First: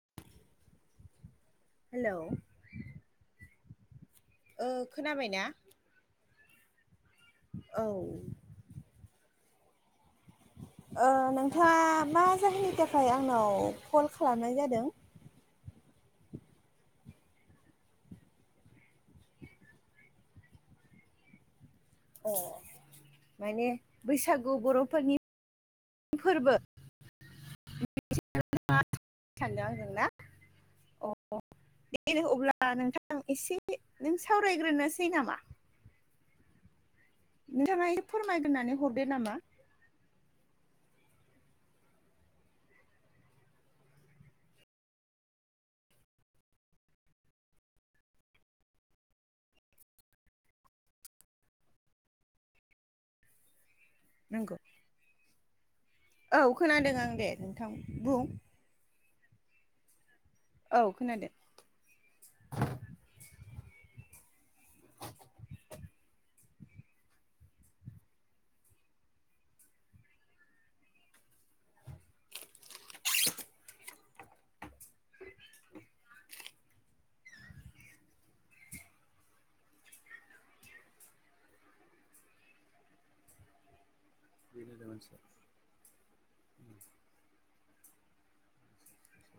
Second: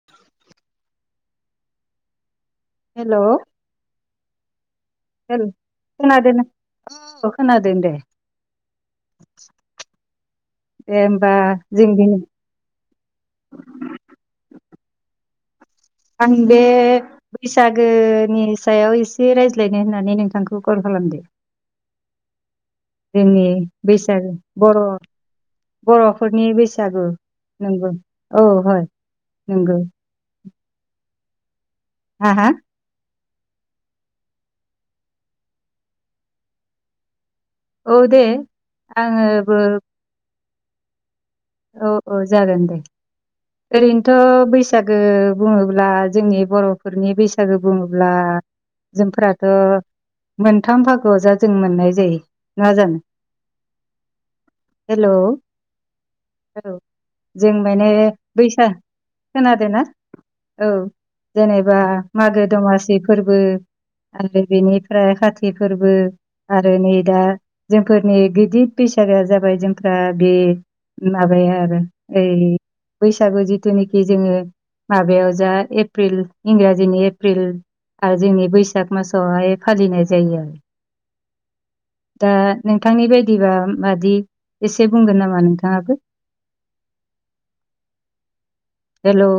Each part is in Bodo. [inaudible] हेलौ हेल' ओ खोनाबायना? खोनादोनो औ खोनादों औ दे। दे ओ होमबा नोंथाङा जों दिनै मा जाहोननि थाखाय आंनाव कल खालामनाय जादों। आंनि बे बैसागोनि सायाव एसे रायज्लायनो होननानै नोंथांखौ कल खालामदो। अ' जोंनि माने बैसागु बर' बर'फोरनि बर'फोरनि फोरबो बैसागु नंगौ औ हय सानदों नंगौ आंजों ना अ दे हा हा अब्ला नोंथां आं एसे नों सावरायग्रोनोसै नामा? नोंथाङा औ एसे दे फोरमायग्रानै हरदो नामा? आङोबो औ औ जागोन दे। ओरैनोथ' बैसागो बुङोब्ला जोंनि बर'फोरनि बैसागो बुङोब्ला जोंफोराथ' मोनथाम बाहागोआव जा जों मोननाय जायो नङा जानो नंगौ हेल' औ खोनादों आं दे जों नोंथां माने बुं बैसागो खोनादों ना औ जेनेबा मागो दमासि फोरबो आरो बेनिफ्राय खाति फोरबो आरो नै दा जोंफोरनि गिदिर बैसागोआ जाबाय जोंफ्रा बे माबाया आरो ओइ बैसागु जिथुनाखि जोङो माबायाव जा एप्रिल इंराजिनि एप्रिल आरो जोंनि बैसाग मासावहाय फालिनाय जायो आरो दा नोंथांनि बायदिबा मादि एसे बुंगोन नामा नोंथाङाबो [inaudible] हेल'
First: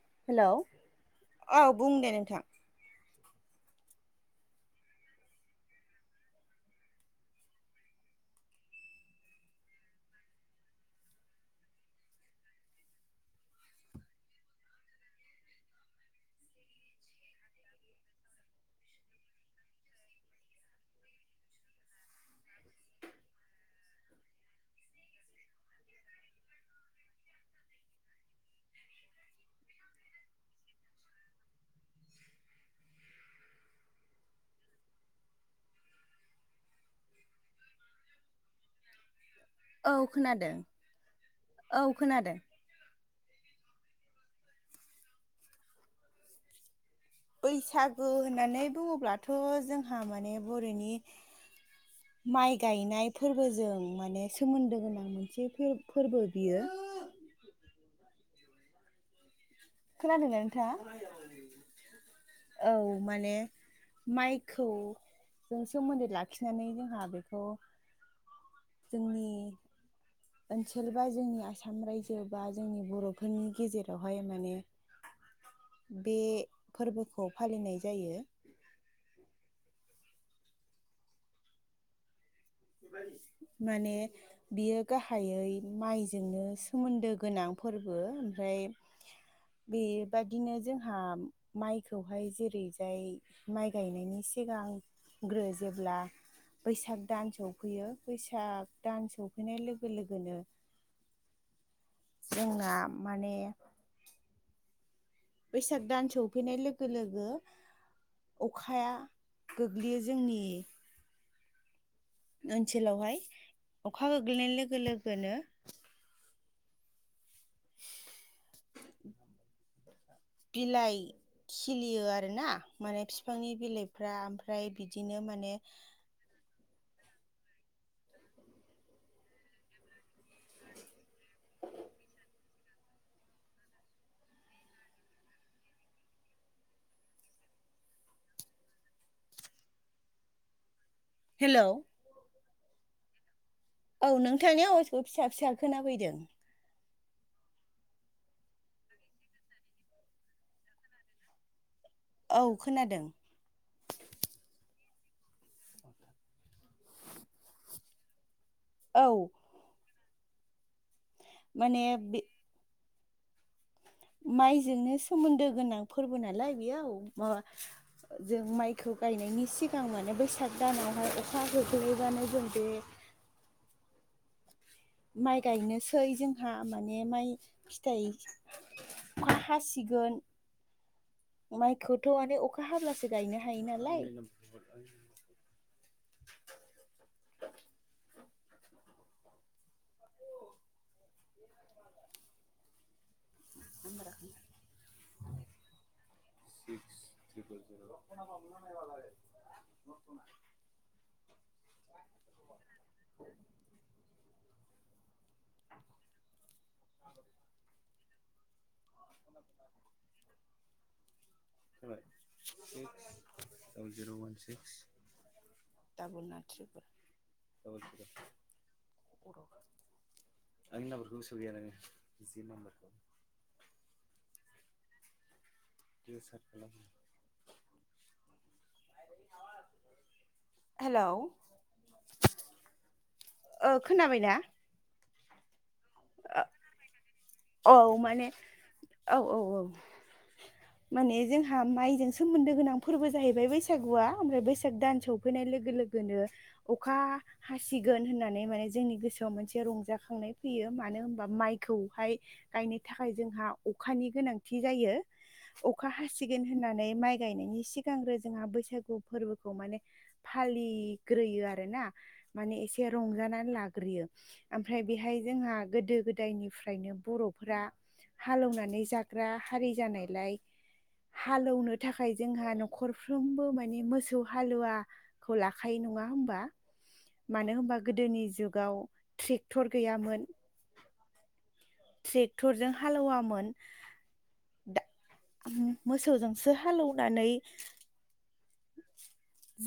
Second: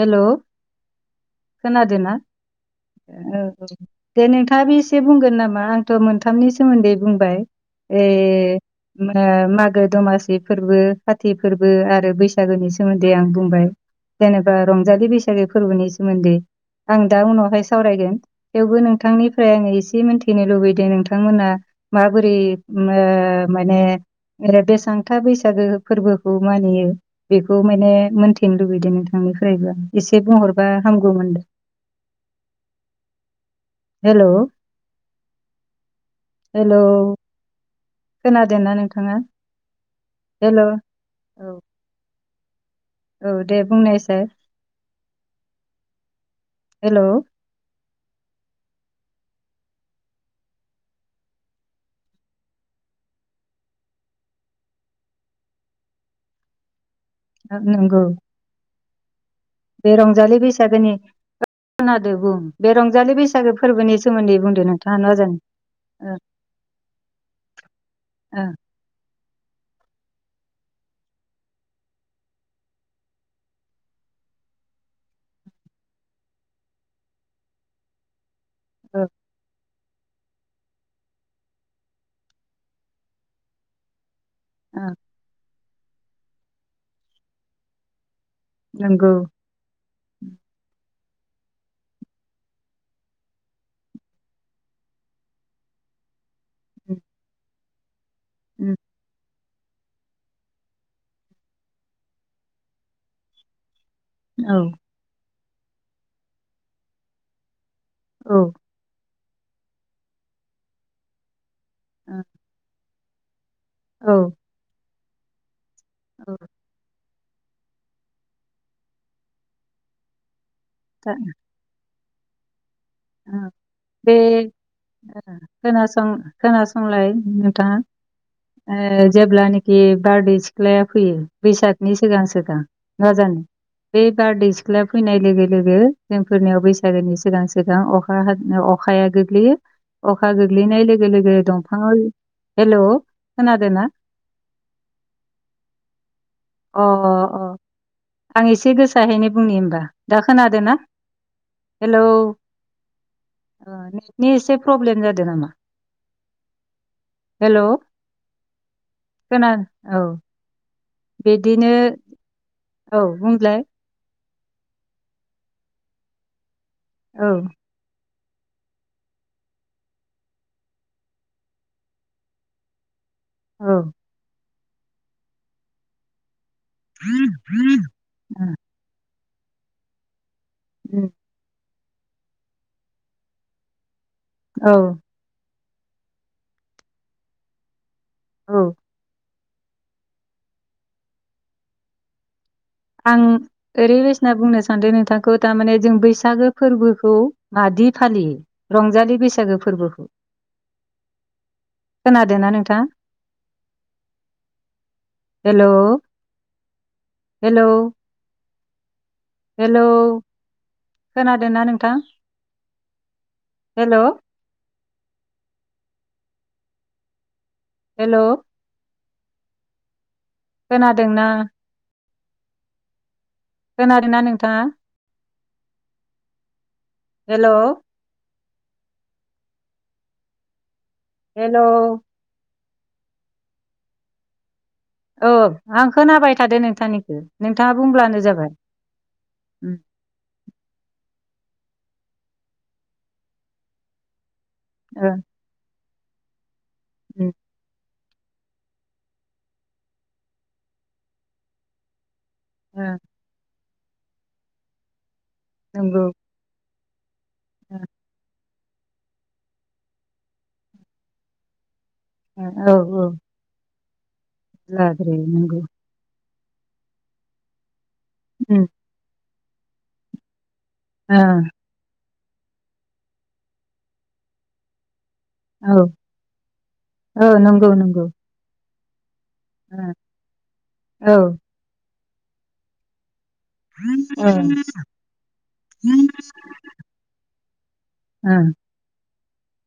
हेल' हेलौ औ बुं खोनादों दे ना नोंथां औ औ दे नोंथाङाबो एसे बुंगोन नामा आंथ' मोनथामनि सोमोन्दै बुंबाय ए मागो दमासि फोरबो खाथि फोरबो आरो बैसागु बैसागोनि सोमोन्दै आं बुंबाय जेनेबा रंजालि बैसागो फोरबोनि सोमोन्दै आं दा उनावहाय सावरायगोन थेवबो नोंथांनिफ्राय आङो एसे मोन्थिनो लुबैदों नोंथांमोना माबोरै माने ओरै बेसांथा बैसागो फोरबोखौ मानियो बेखौ माने मोन्थिनो लुबैदों नोंथांनिफ्रायबो एसे बुंहरबा हामगौमोन? हेल' हेल' खोनादों ना नोंथाङा औ खोनादों हेल' औ औ खोनादों। औ दे बुंनायसै हेल' बैसागु होननानै बुङोब्लाथ' जोंहा माने बर'नि [inaudible] माइ गायनाय फोरबोजों माने सोमोन्दो गोनां मोनसे फो फोरबो बियो नंगौ बे रंजालि खोनादोंना नोंथाङा बैसागोनि खोनादो बुं बे औ रंजालि माने बैसागो फोरबोनि सोमोन्दै बुंदो माइखौ नोंथाङा न' जों सोमोन्दो ओ लाख आखिनानै जोंहा बेखौ ओ जोंनि ओनसोल बा जोंनि आसाम रायजो बा जोंनि बर'फोरनि गेजेरावहाय माने बे फोरबोखौ फालिनाय जायो ओ माने बियो ओ गाहायै माइजोंनो सोमोन्दो गोनां फोरबो ओमफ्राय नंगौ बेबादिनो जोंहा माइखौहाय जेरैजाय माइ गायनायनि सिगां ग्रो जेब्ला उम बैसाग दान सफैयो बैसाग उम दान सफैनाय लोगो लोगोनो जोंना माने औ बैसाग दान सौफैनाय लोगो लोगो अखा औ खाया गोग्लैयो जोंनि [inaudible] ओनसोलावहाय अखा औ गोग्लैनाय लोगो लोगोनो औ बिलाइ था- खिलियो आरोना माने फिफांनि बे बिलाइफ्रा ओमफ्राय बिदिनो माने खोनासं खोनासंलाय नोंथाङा। ओ जेब्लानोखि बारदै सिख्लाया फैयो बैसागनि सिगां सिगां [unintelligible] बे बारदै सिख्लाया फैनाय लोगो लोगो जोंफोरनियाव बैसागोनि सिगां सिगां अखा हाग्रो अखाया गोग्लैयो अखा गोग्लैनाय लोगो लोगो हेलौ दंफाङाव हेल' खोनादोना? औ नोंथांनि आवाजखौ फिसा फिसा खोना फैदों। अ अ अ आं एसे गोसायाहैनि बुंनि होमबा दा खोनादों ना? हेलौ औ खोनादों। ओ नेटनि एसे प्रब्लेम जादों नामा? हेल' औ खोना औ। बिदिनो माने बे औ बुंलाय? माइजोंनो सोमोन्दो गोनां फोरबो नालाय बेयाव ओ औ जों माइखौ गायनायनि सिगां माने बैसाग दानावहाय अखा गोग्लैबानो जों बे औ माइ गायनोसै जोंहा माने माइ थाय बा हासिगोन उम माइखौथ' आनो अखा हाब्लासो गायनो हायो नालाय। औ औ आं ओरैबायसा बुंनो सानदों नोंथांखौ थारमाने जों बैसागो फोरबोखौ मादि फालियो? रंजालि बैसागो फोरबो खोनादों ना नोंथां। हेल' औ हेल' [unintelligible] हेल' खोनाादोंना नों six hello double zero one six hello [unintelligible] आंनि नाम्बारखौ खोनादोंना गोसो गैया नोङो जि नाम्बार खोनादों ना नोंथाङा? [unintelligible] हेल' हेलौ हेल' ओ खोनाबायना? औ आं खोनाबाय थादो नोंथांनिखौ औ नोंथाङा बुंब्लानो माने जाबाय। औ औ औ उम माने जोंहा माइजों सोमोन्दो गोनां फोरबो जाहैबाय बैसागुआ ओमफ्राय बैसा दान ओ सफैनाय लोगो-लोगोनो अखा उम हासि गोन होननानै माने जोंनि गोसोआव मोनसे रंजाखांनाय फैयो मानो ओमबा माइखौहाय गायनो ओ थाखाय जोंहा अखानि गोनांथि जायो अखा नंगौ हासिगोन होननानै माइ गायनायनि ओ सिगांग्रो जोंहा बैसागु फोरबोखौ माने फालिग्रोयो आरोना ओ माने औ एसे औ रंजानानै लाग्रोयो ओमफ्राय बेहाय लाद्राय जोंहा नंगौ गोदो गोदायनिफ्रायनो बर'फोरा हाल एवनानै जाग्रा हारि जानायलाय औ हाल एवनो थाखाय जोंहा नखरफ्रोमबो माने मोसौ हालुवा खौ लाखायो औ नङा होमबा औ मानो नंगौ होमबा नंगौ गोदोनि जुगाव ट्रेक टर ओ गैयामोन। औ ट्रेक्टरजों हाल एवामोन। ओ दा मोसौजोंसो हाल एवनानै ओं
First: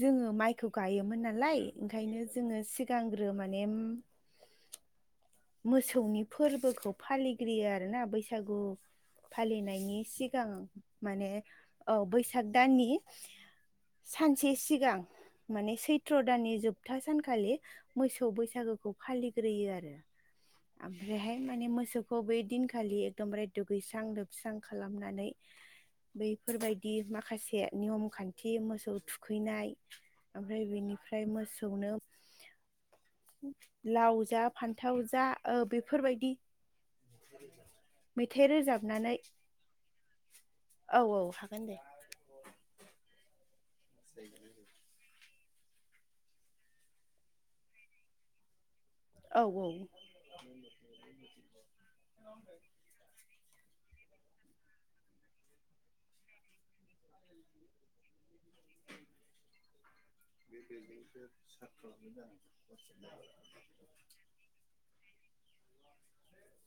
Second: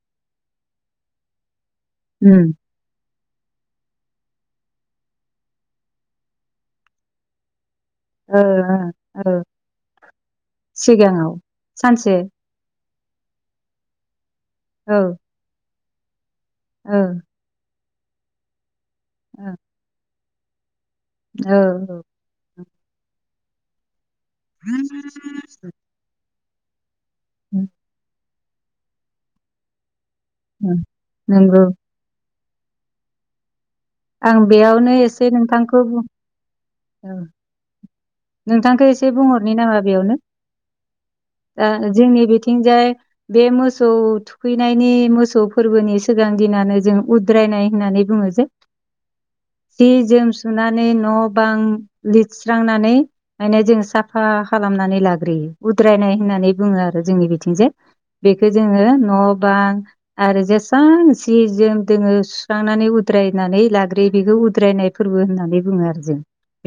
जोङो माइखौ गायोमोन नालाय ओंखायनो जोङो सि ग्रांग्रो माने उम मोसौनि फोरबोखौ फालिग्रोयो आरोना। ओ बैसागु ओ फालिनायनि सिगां माने सिगाङाव औ सानसे बैसाग दाननि सानसे सिगां औ माने सैत्र दाननि जोब जोबथा ओ सानखालि मोसौ बैसागोखौ ओ फालिग्रोयो आरो। ओमफ्रायहाय औ माने मोसौखौ बै दिनखालि एकदमबारे दुगैस्रां लोब स्रां खालामनानै बैफोरबायदि माखासे नियम खान थि मोसौ थुखैनाय ओमफ्राय बेनिफ्राय नंगौ मोसौनो लाव आं जा बेयावनो फान्थाव जा एसे ओ नोंथांखौ बुं बेफोरबायदि औ [inaudible] नोंथांखौ एसे रोजाबनानै बुंहरनि नामा बेयावनो औ औ हागोन दा दे ओ जोंनि बि थिंजाय बे मोसौ थुखैनाय नि मोसौ फोरबोनि सिगां दिनानो जों उद्रायनाय होननानै बुङो जे औ सि जोम सुनानै न' बां लिरस्रांनानै माने जोङो साफा खालामनानै लाग्रोयो उद्रायनाय होननानै बुङो आरो जोंनि बिथिं जे बेखौ जोङो न' बां आरो जेसां जि जोम दोङो सुस्रांनानै उद्रायनानै लाग्रोयो बेखौ उद्रायनाय फोरबो होननानै बुङो आरो जों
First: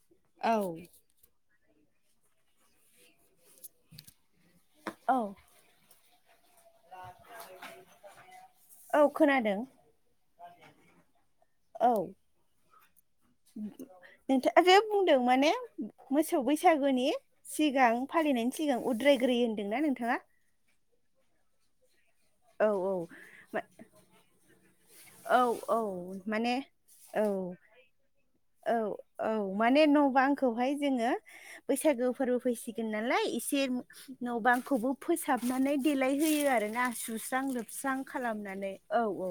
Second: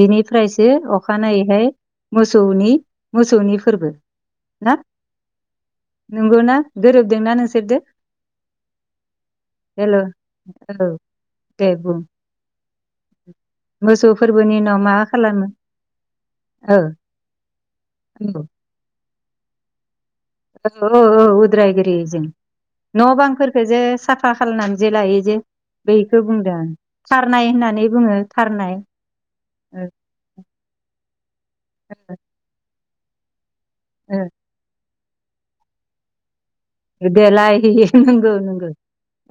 बेनिफ्रायसो अखानायैहाय मोसौनि मोसौनि फोरबो ना औ नंगौना गोरोबदोंना नोंसोरदो? औ खोनादों हेल' औ दे औ बुं मोसौ फोरबोनि नोंथाङा जे उनाव मा बुंदों खालामो माने मोसौ औ बैसागुनि सिगां फालिनायनि सिगां उद्रायग्रो होन्दोंना नोंथाङा औ औ औ उद्रायग्रोयो जों औ औ न' बांफोरखो जे साफा खालायनानै लायो जे औ औ बेखौ माने बुंदों आं औ थारनाय होननानै बुङो। थारनाय औ औ माने न'बा खौहाय जोङो बैसागो फोरबो फैसिगोन नालाय एस फिन न' बांखौबो फोसाबनानै देलायहोयो आरो। ना सुस्रां देलाय होयो लोबस्रां नंगौ नंगौ खालामनानै औ औ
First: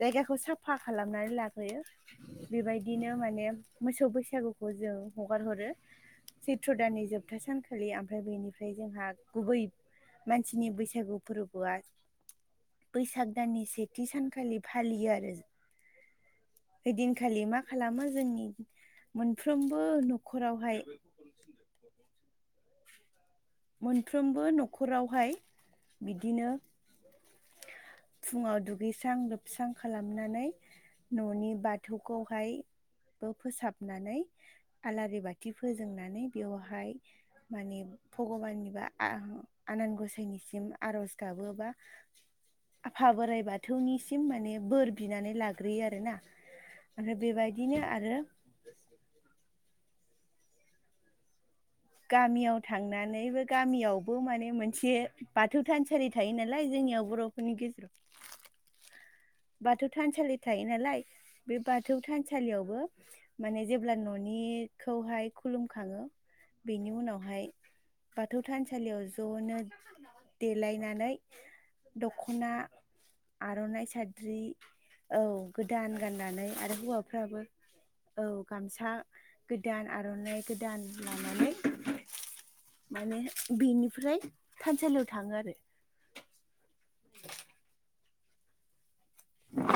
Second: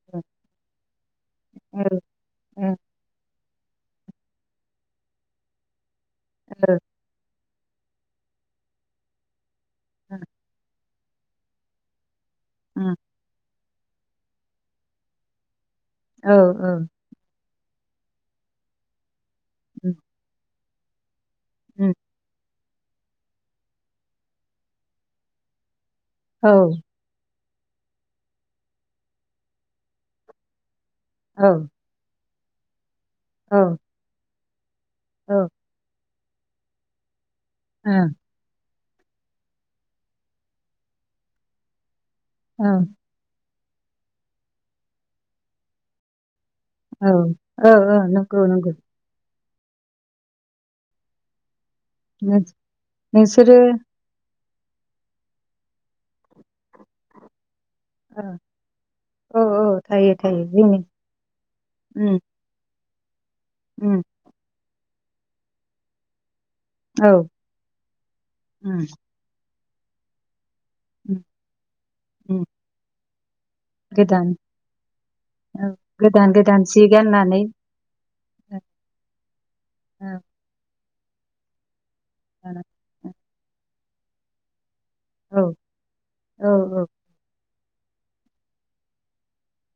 जायगाखौ साफा खालामनानै लाग्रोयो औ औ बेबाय दिनो माने मोसौ बैसागुखौ जों हगार हरो औ चैत्र दाननि जोबथा सान खालि ओमफ्राय बेनिफ्राय जोंहा गुबै [inaudible] मानसिनि बैसागु फोरबोआ बैसाग दाननि से थि सानखालि फालियो आरो औ औ दिनखालि मा खालामो जोंनि मोनफ्रोमबो न'खरावहाय उम मोनफ्रोमबो न'खरावहाय बिदिनो फुङाव दुगैस्रां लोबस्रां खालामनानै न'नि बा बाथौखौहाय ओ फोसाबनानै आलारि बाथि फोजोंनानै बेवहाय माने भगबाननि बा आ-आनान गसाइनिसिम आरज गाबोबा औ आफा बोराइ बाथौनिसिम माने बोर बिनानै लाग्रोयो आर ना औ आरो औ बेबायदिनो आरो नंगौ औ नंगौ। गामियाव थांनानैबो नोंसोरो गामियाव बो माने मोनसे बाथौ थानसालि थायो नालाय जोंनियाव बर'फोरनि औ गेजेराव औ बाथौ थायो थानसालि थायो जोंनि नालाय बे बाथौ थानसालियावबो माने जेब्ला न'निखौहाय खुलुम खाङो बेनि औ उनावहाय बाथौ थानसालियाव ज'नो देलायनानै दख'ना आर'नाइ गोदान साद्रि औ गोदान गाननानै गोदान आरो सि हौवाफ्राबो गाननानै औ गामसा गोदान आर'नाइ गोदान लानानै औ माने बेनिफ्राय थानसालियाव थाङो आरो औ औ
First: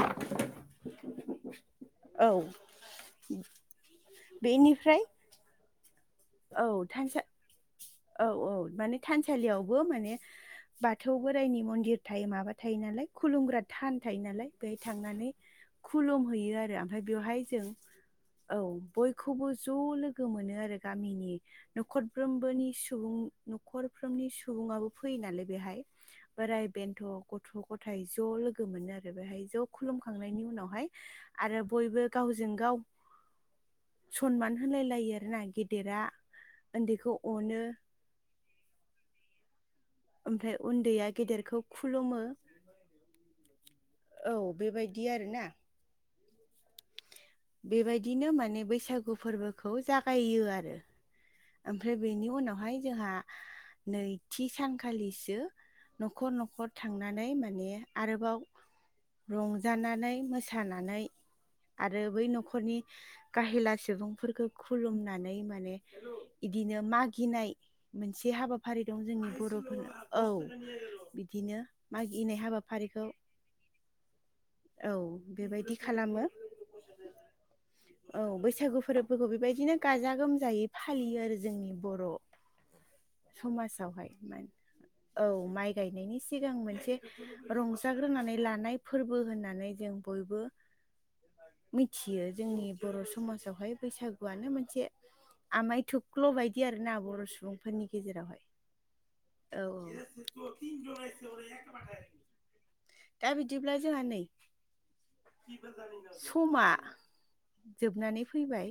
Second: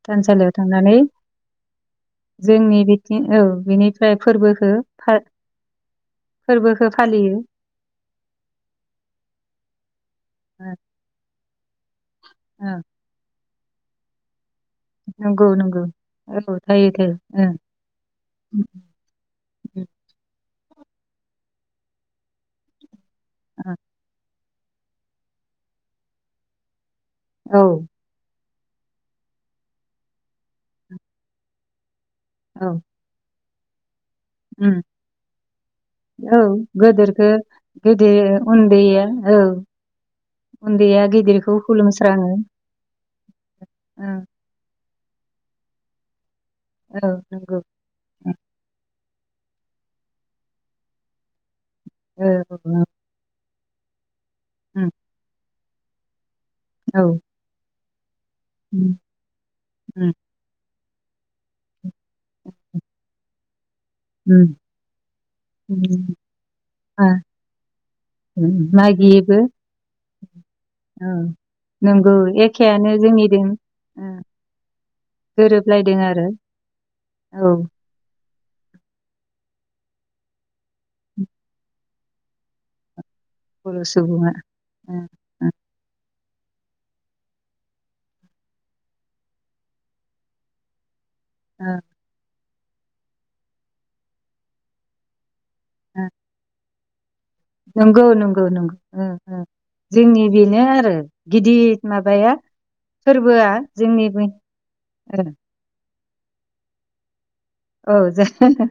थानसालियाव थांनानै औ जोंनि बिथिं औ बिनि [unintelligible] फोरबोखो बेनिफ्राय बा औ फोरबोखो थानसा फालियो औ औ माने थानसालियावबो माने ओ बाथौ बोराइनि मन्दिर थायो माबा ओ थायो नालाय खुलुमग्रा थान थायो नालाय। बेहाय थांनानै नंगौ नंगौ खुलुम हैैयो औ आरो थायो आमफ्राय बेवहाय थायो जों औ बय खौबो ओ ज' लोगो मोनो आरो गामिनि नखरफ्रोमबोनि सुबुं न'खरफ्रोमनि सुबुङाबो फैयो नालाय बेहाय बोराय बेन्थ गथ' ओ गथाय ज' लोगो मोनो आरो बेहाय ज' खुलुमखांनायनि उनावहाय आरो बयबो गावजों औ गाव सनमान उम होलाय लायो आरो ना गेदेरा ओन्दैखौ अनो। गोदो उन्दैया औ ओमफ्राय उन्दैया गिदिरखौ गेदेरखौ खुलुमो। खुलुमस्राङो ओ औ बेबायदि आरोना। औ नोंगौ। बेबायदिनो माने बैसागु फोरबोखौ जागायो आरो ओमफ्राय औ बेनि औ उनावहाय जोंहा नैथि उम सानखालिसो न'खर न'खर औ थांनानै माने आरोबाव उम उम रंजानानै मोसानानै आरो बै न'खरनि गाहेला सुबुंफोरखौ उम खुलुमनानै माने उम इदिनो आ मागिनाय मोनसे हाबाफारि दं जोंनि मागियोबो बर'फोरनो औ बिदिनो नंगौ मागिनाय एखेआनो हाबाफारिखौ [unintelligible] औ बेबायदि गोरोबलायदों खालामो आरो औ औ बैसागु फोरबोफोरखौ बेबायदिनो गाजा गोमजायै फालियो जोंनि बर बर' समावहाय सुबुङा ओ [unintelligible] औ ओ माइ गायनायनि सिगां मोनसे रंजाग्रोनानै लानाय फोरबो होननानै जों बयबो ओ। थियो जोंनि बर' समाजावहाय बैसागुआनो मोनसे आमायथु ओ ख्ल' बायदि आरो ना बर' सुबुं नंगौ नंगौ नंगौ उम उम औ जोंनि बेनो आरो गिदिर माबाया दा फोरबोआ बिदिब्ला जोंहा नै जोंनिबे ओ समा औ जोबनानै जे फैबाय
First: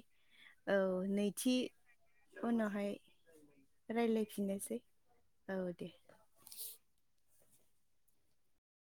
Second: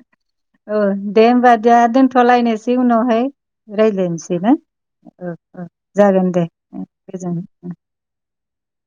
औ दे होमबा जोंहा दोनथ' लायनोसै उनावहाय रायज्लायनोसै ना रायलायफिननोसै ओ औ ओ दे जागोन दे। उम गोजोन उम।